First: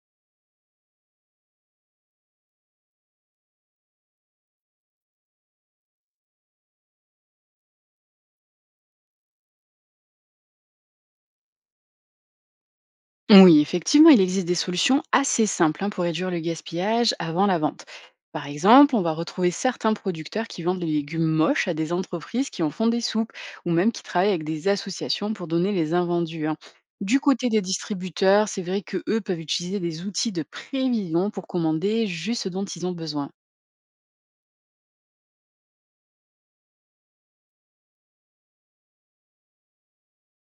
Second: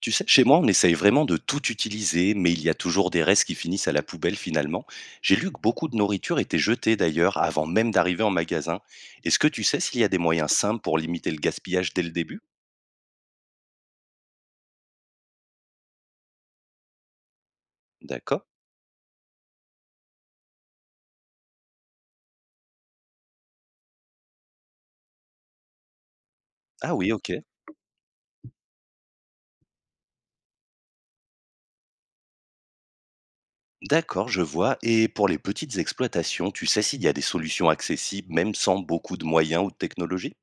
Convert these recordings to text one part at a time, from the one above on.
Tu sais, chez moi, on essaye vraiment de tout utiliser, mais il y a toujours des restes qui finissent à la poubelle finalement. J'ai lu que beaucoup de nourriture était jetée d'ailleurs avant même d'arriver en magasin. Est-ce que tu sais s'il y a des moyens simples pour limiter le gaspillage dès le début? Oui, effectivement, il existe des solutions assez simples, hein, pour réduire le gaspillage avant la vente. D'accord. Par exemple, on va retrouver certains producteurs qui vendent les légumes moches à des entreprises qui en font des soupes, ou même qui travaillent avec des associations pour donner les invendus, hein. Ah oui, Du ok. côté des distributeurs, c'est vrai que eux peuvent utiliser des outils de prévision pour commander juste ce dont ils ont besoin. D'accord, je vois. Et pour les petites exploitations, tu sais s'il y a des solutions accessibles, même sans beaucoup de moyens ou de technologie?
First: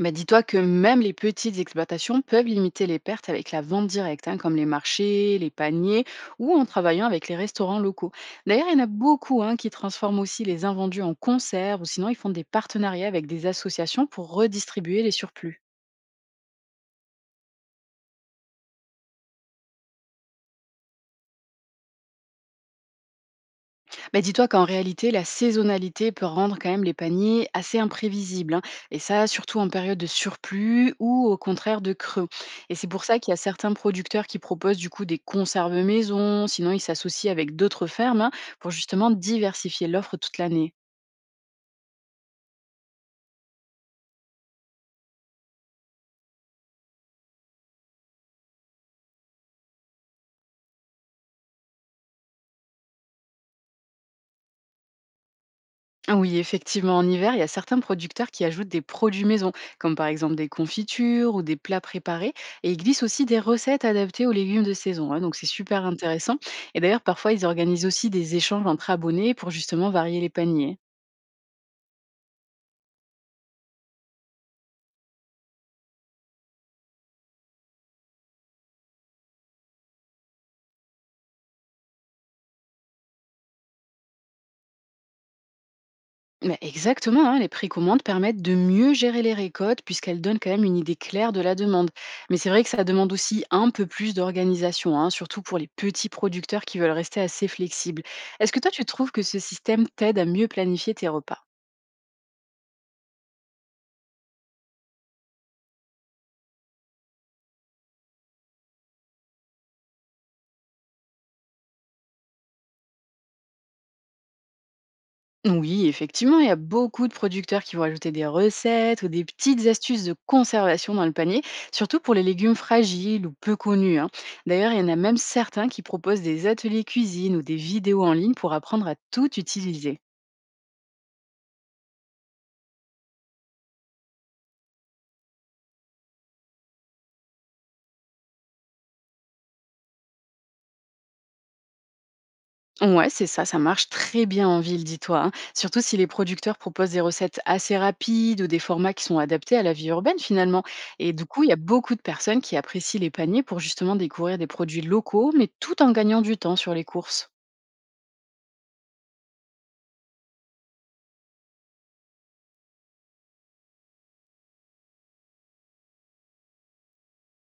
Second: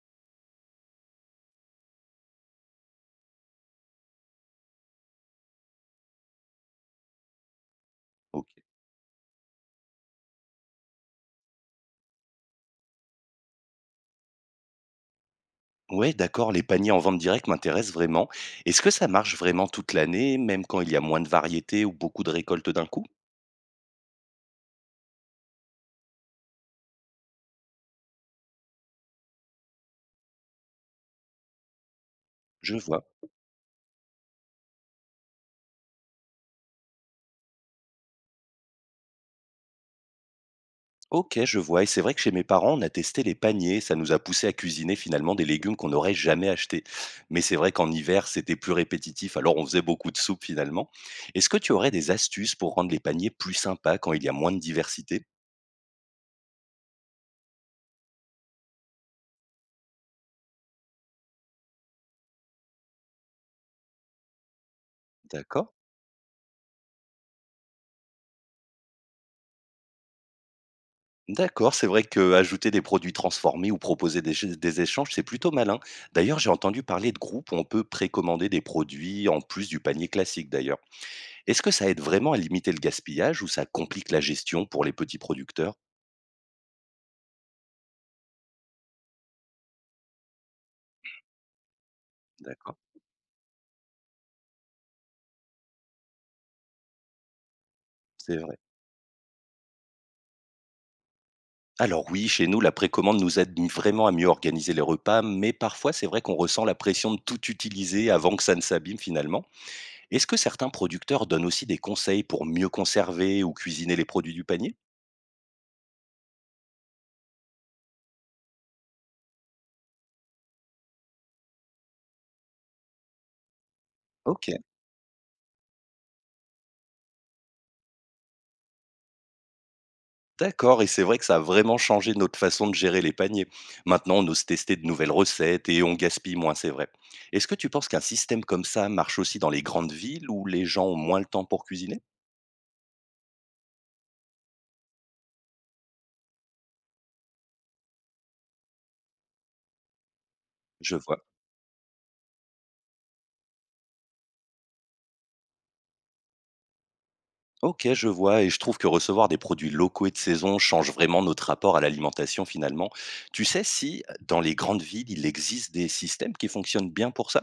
Bah, dis-toi que même les petites exploitations peuvent limiter les pertes avec la vente directe, hein, comme les marchés, les paniers, ou en travaillant avec les restaurants locaux. Ok. D'ailleurs, il y en a beaucoup, hein, qui transforment aussi les invendus en conserves, ou sinon ils font des partenariats avec des associations pour redistribuer les surplus. Ouais, d'accord, les paniers en vente directe m'intéressent vraiment. Est-ce que ça marche vraiment toute l'année, même quand il y a moins de variétés ou beaucoup de récoltes d'un coup? Bah, dis-toi qu'en réalité, la saisonnalité peut rendre quand même les paniers assez imprévisibles, hein, et ça, surtout en période de surplus ou au contraire de creux. Je Et c'est pour vois. ça qu'il y a certains producteurs qui proposent du coup des conserves maison, sinon ils s'associent avec d'autres fermes, hein, pour justement diversifier l'offre toute l'année. OK, je vois, et c'est vrai que chez mes parents, on a testé les paniers, ça nous a poussé à cuisiner finalement des légumes qu'on n'aurait jamais achetés. Mais c'est vrai qu'en hiver, c'était plus répétitif, alors on faisait beaucoup de soupe finalement. Est-ce que tu aurais des astuces pour rendre les paniers plus sympas quand il y a moins de diversité? Ah oui, effectivement, en hiver, il y a certains producteurs qui ajoutent des produits maison, comme par exemple des confitures ou des plats préparés, et ils glissent aussi des recettes adaptées aux légumes de saison, hein, donc c'est D'accord. super intéressant. Et d'ailleurs, parfois, ils organisent aussi des échanges entre abonnés pour justement varier les paniers. D'accord, c'est vrai que ajouter des produits transformés ou proposer des échanges, c'est plutôt malin. D'ailleurs, j'ai entendu parler de groupes où on peut précommander des produits en plus du panier classique d'ailleurs. Est-ce que ça aide vraiment à limiter le gaspillage ou ça complique la gestion pour les petits producteurs? Mais exactement, hein, les précommandes permettent de mieux gérer les récoltes puisqu'elles donnent quand même une idée claire de la demande. Mais c'est vrai que D'accord. ça demande aussi un peu plus d'organisation, hein, surtout pour les petits producteurs qui veulent rester assez flexibles. C'est Est-ce vrai. que toi, tu trouves que ce système t'aide à mieux planifier tes repas? Alors oui, chez nous, la précommande nous aide vraiment à mieux organiser les repas, mais parfois c'est vrai qu'on ressent la pression de tout utiliser avant que ça ne s'abîme finalement. Est-ce que certains producteurs donnent aussi des conseils pour mieux conserver ou cuisiner les produits du panier? Oui, effectivement, il y a beaucoup de producteurs qui vont ajouter des recettes ou des petites astuces de conservation dans le panier, surtout pour les légumes fragiles ou peu connus, hein. Ok, D'ailleurs, il y en a même certains qui proposent des ateliers cuisine ou des vidéos en ligne pour apprendre à tout utiliser. d'accord, et c'est vrai que ça a vraiment changé notre façon de gérer les paniers. Maintenant, on ose tester de nouvelles recettes et on gaspille moins, c'est vrai. Est-ce que tu penses qu'un système comme ça marche aussi dans les grandes villes où les gens ont moins le temps pour cuisiner? Ouais, c'est ça, ça marche très bien en ville, dis-toi, hein. Surtout si les producteurs proposent des recettes assez rapides ou des formats qui sont adaptés à la vie urbaine finalement. Je Et vois. du coup, il y a beaucoup de personnes qui apprécient les paniers pour justement découvrir des produits locaux, mais tout en gagnant du temps sur les courses. Ok, je vois, et je trouve que recevoir des produits locaux et de saison change vraiment notre rapport à l'alimentation finalement. Tu sais si dans les grandes villes, il existe des systèmes qui fonctionnent bien pour ça?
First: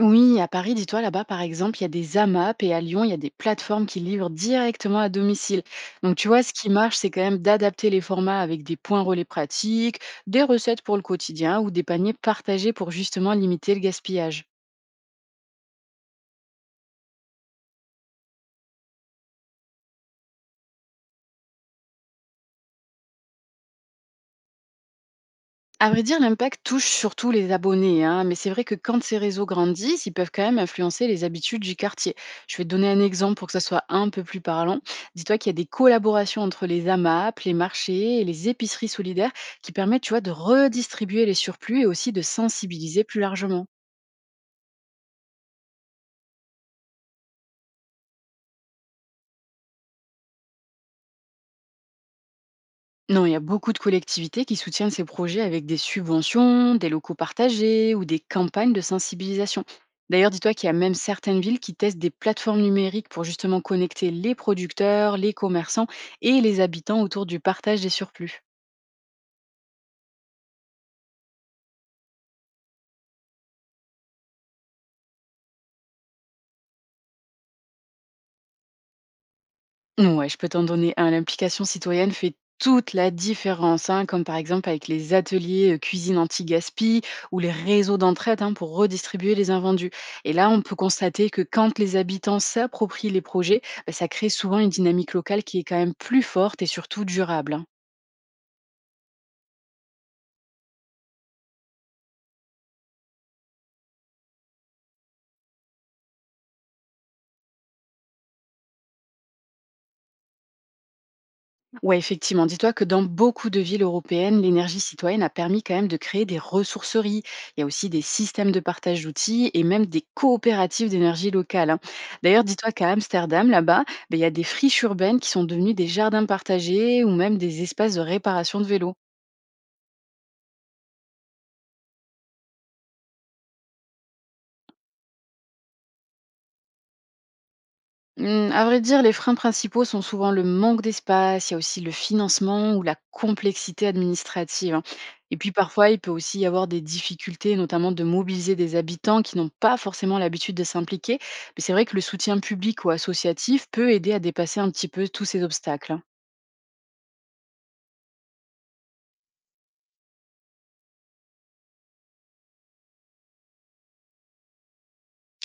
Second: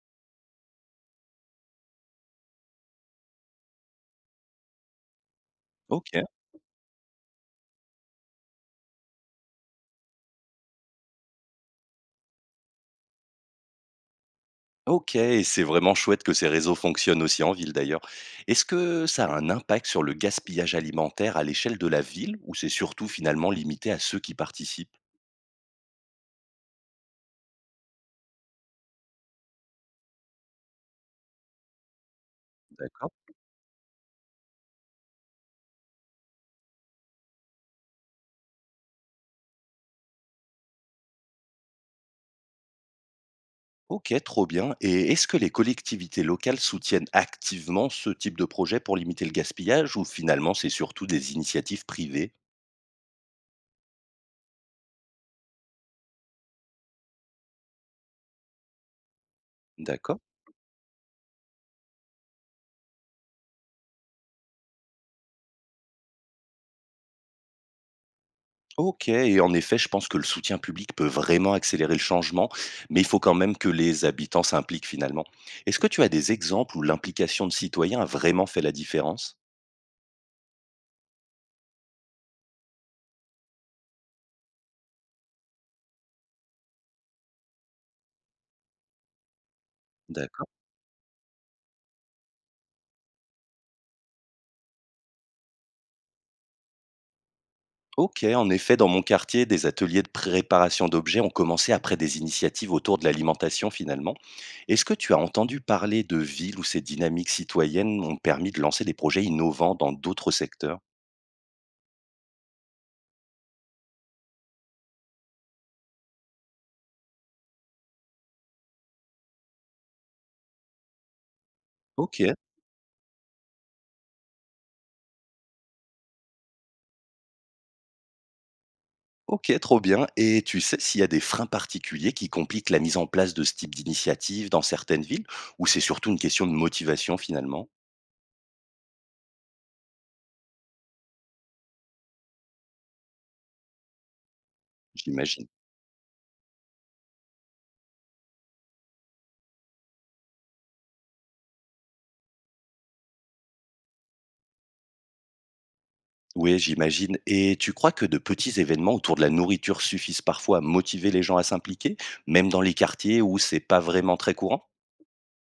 Oui, à Paris, dis-toi, là-bas, par exemple, il y a des AMAP, et à Lyon, il y a des plateformes qui livrent directement à domicile. Ok, Donc, tu vois, ce qui marche, c'est quand même d'adapter les formats avec des points relais pratiques, des recettes pour le quotidien ou des paniers partagés pour justement limiter le gaspillage. ok, et c'est vraiment chouette que ces réseaux fonctionnent aussi en ville d'ailleurs. Est-ce que ça a un impact sur le gaspillage alimentaire à l'échelle de la ville, ou c'est surtout finalement limité à ceux qui participent? À vrai dire, l'impact touche surtout les abonnés, hein, mais c'est vrai que quand ces réseaux grandissent, ils peuvent quand même influencer les habitudes du quartier. Je vais te donner un D'accord. exemple pour que ça soit un peu plus parlant. Dis-toi qu'il y a des collaborations entre les AMAP, les marchés et les épiceries solidaires qui permettent, tu vois, de redistribuer les surplus et aussi de sensibiliser plus largement. Ok, trop bien. Et est-ce que les collectivités locales soutiennent activement ce type de projet pour limiter le gaspillage, ou finalement c'est surtout des initiatives privées? Non, il y a beaucoup de collectivités qui soutiennent ces projets avec des subventions, des locaux partagés ou des campagnes de sensibilisation. D'accord. D'ailleurs, dis-toi qu'il y a même certaines villes qui testent des plateformes numériques pour justement connecter les producteurs, les commerçants et les habitants autour du partage des surplus. OK, et en effet, je pense que le soutien public peut vraiment accélérer le changement, mais il faut quand même que les habitants s'impliquent finalement. Est-ce que tu as des exemples où l'implication de citoyens a vraiment fait la différence? Ouais, je peux t'en donner un. L'implication citoyenne fait toute la différence, hein, comme par exemple avec les ateliers cuisine anti-gaspi ou les réseaux d'entraide, hein, pour redistribuer les invendus. Et D'accord. là, on peut constater que quand les habitants s'approprient les projets, bah, ça crée souvent une dynamique locale qui est quand même plus forte et surtout durable, hein. OK, en effet, dans mon quartier, des ateliers de préparation d'objets ont commencé après des initiatives autour de l'alimentation finalement. Est-ce que tu as entendu parler de villes où ces dynamiques citoyennes ont permis de lancer des projets innovants dans d'autres secteurs? Ouais, effectivement. Dis-toi que dans beaucoup de villes européennes, l'énergie citoyenne a permis quand même de créer des ressourceries. Il y a aussi des systèmes de partage d'outils et même des coopératives d'énergie locale, hein. OK. D'ailleurs, dis-toi qu'à Amsterdam, là-bas, ben, il y a des friches urbaines qui sont devenues des jardins partagés ou même des espaces de réparation de vélos. OK, trop bien. Et tu sais s'il y a des freins particuliers qui compliquent la mise en place de ce type d'initiative dans certaines villes, ou c'est surtout une question de motivation finalement? Mmh, à vrai dire, les freins principaux sont souvent le manque d'espace, il y a aussi le financement ou la complexité administrative, hein. Et J'imagine. puis parfois, il peut aussi y avoir des difficultés, notamment de mobiliser des habitants qui n'ont pas forcément l'habitude de s'impliquer. Mais c'est vrai que le soutien public ou associatif peut aider à dépasser un petit peu tous ces obstacles, hein. Oui, j'imagine. Et tu crois que de petits événements autour de la nourriture suffisent parfois à motiver les gens à s'impliquer, même dans les quartiers où c'est pas vraiment très courant?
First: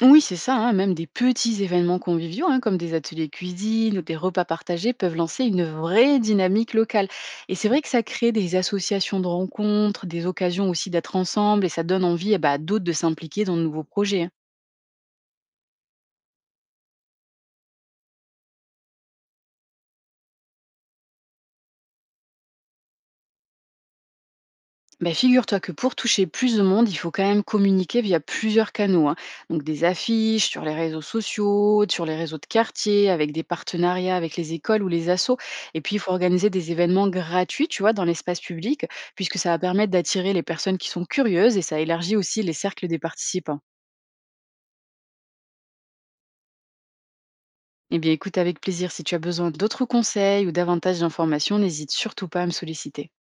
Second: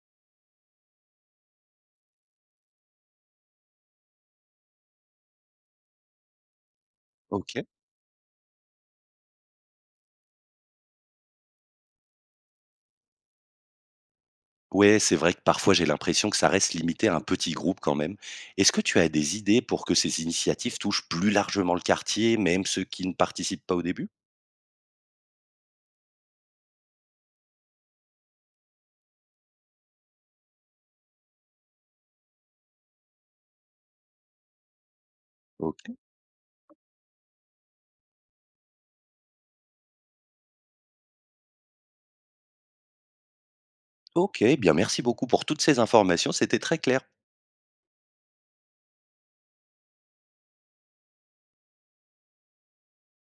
Oui, c'est ça, hein, même des petits événements conviviaux, hein, comme des ateliers cuisine ou des repas partagés, peuvent lancer une vraie dynamique locale. Et OK. c'est vrai que ça crée des associations de rencontres, des occasions aussi d'être ensemble, et ça donne envie, eh ben, à d'autres de s'impliquer dans de nouveaux projets, hein. Ouais, c'est vrai que parfois j'ai l'impression que ça reste limité à un petit groupe quand même. Est-ce que tu as des idées pour que ces initiatives touchent plus largement le quartier, même ceux qui ne participent pas au début? Bah, figure-toi que pour toucher plus de monde, il faut quand même communiquer via plusieurs canaux, hein. Donc des affiches sur les réseaux sociaux, sur les réseaux de quartier, avec des partenariats avec les écoles ou les assos. Et puis il faut organiser des événements gratuits, tu vois, dans l'espace public, puisque ça va permettre d'attirer les personnes qui sont curieuses et ça élargit aussi les cercles des participants. OK, bien, merci beaucoup pour toutes ces informations, c'était très clair. Eh bien écoute, avec plaisir, si tu as besoin d'autres conseils ou davantage d'informations, n'hésite surtout pas à me solliciter.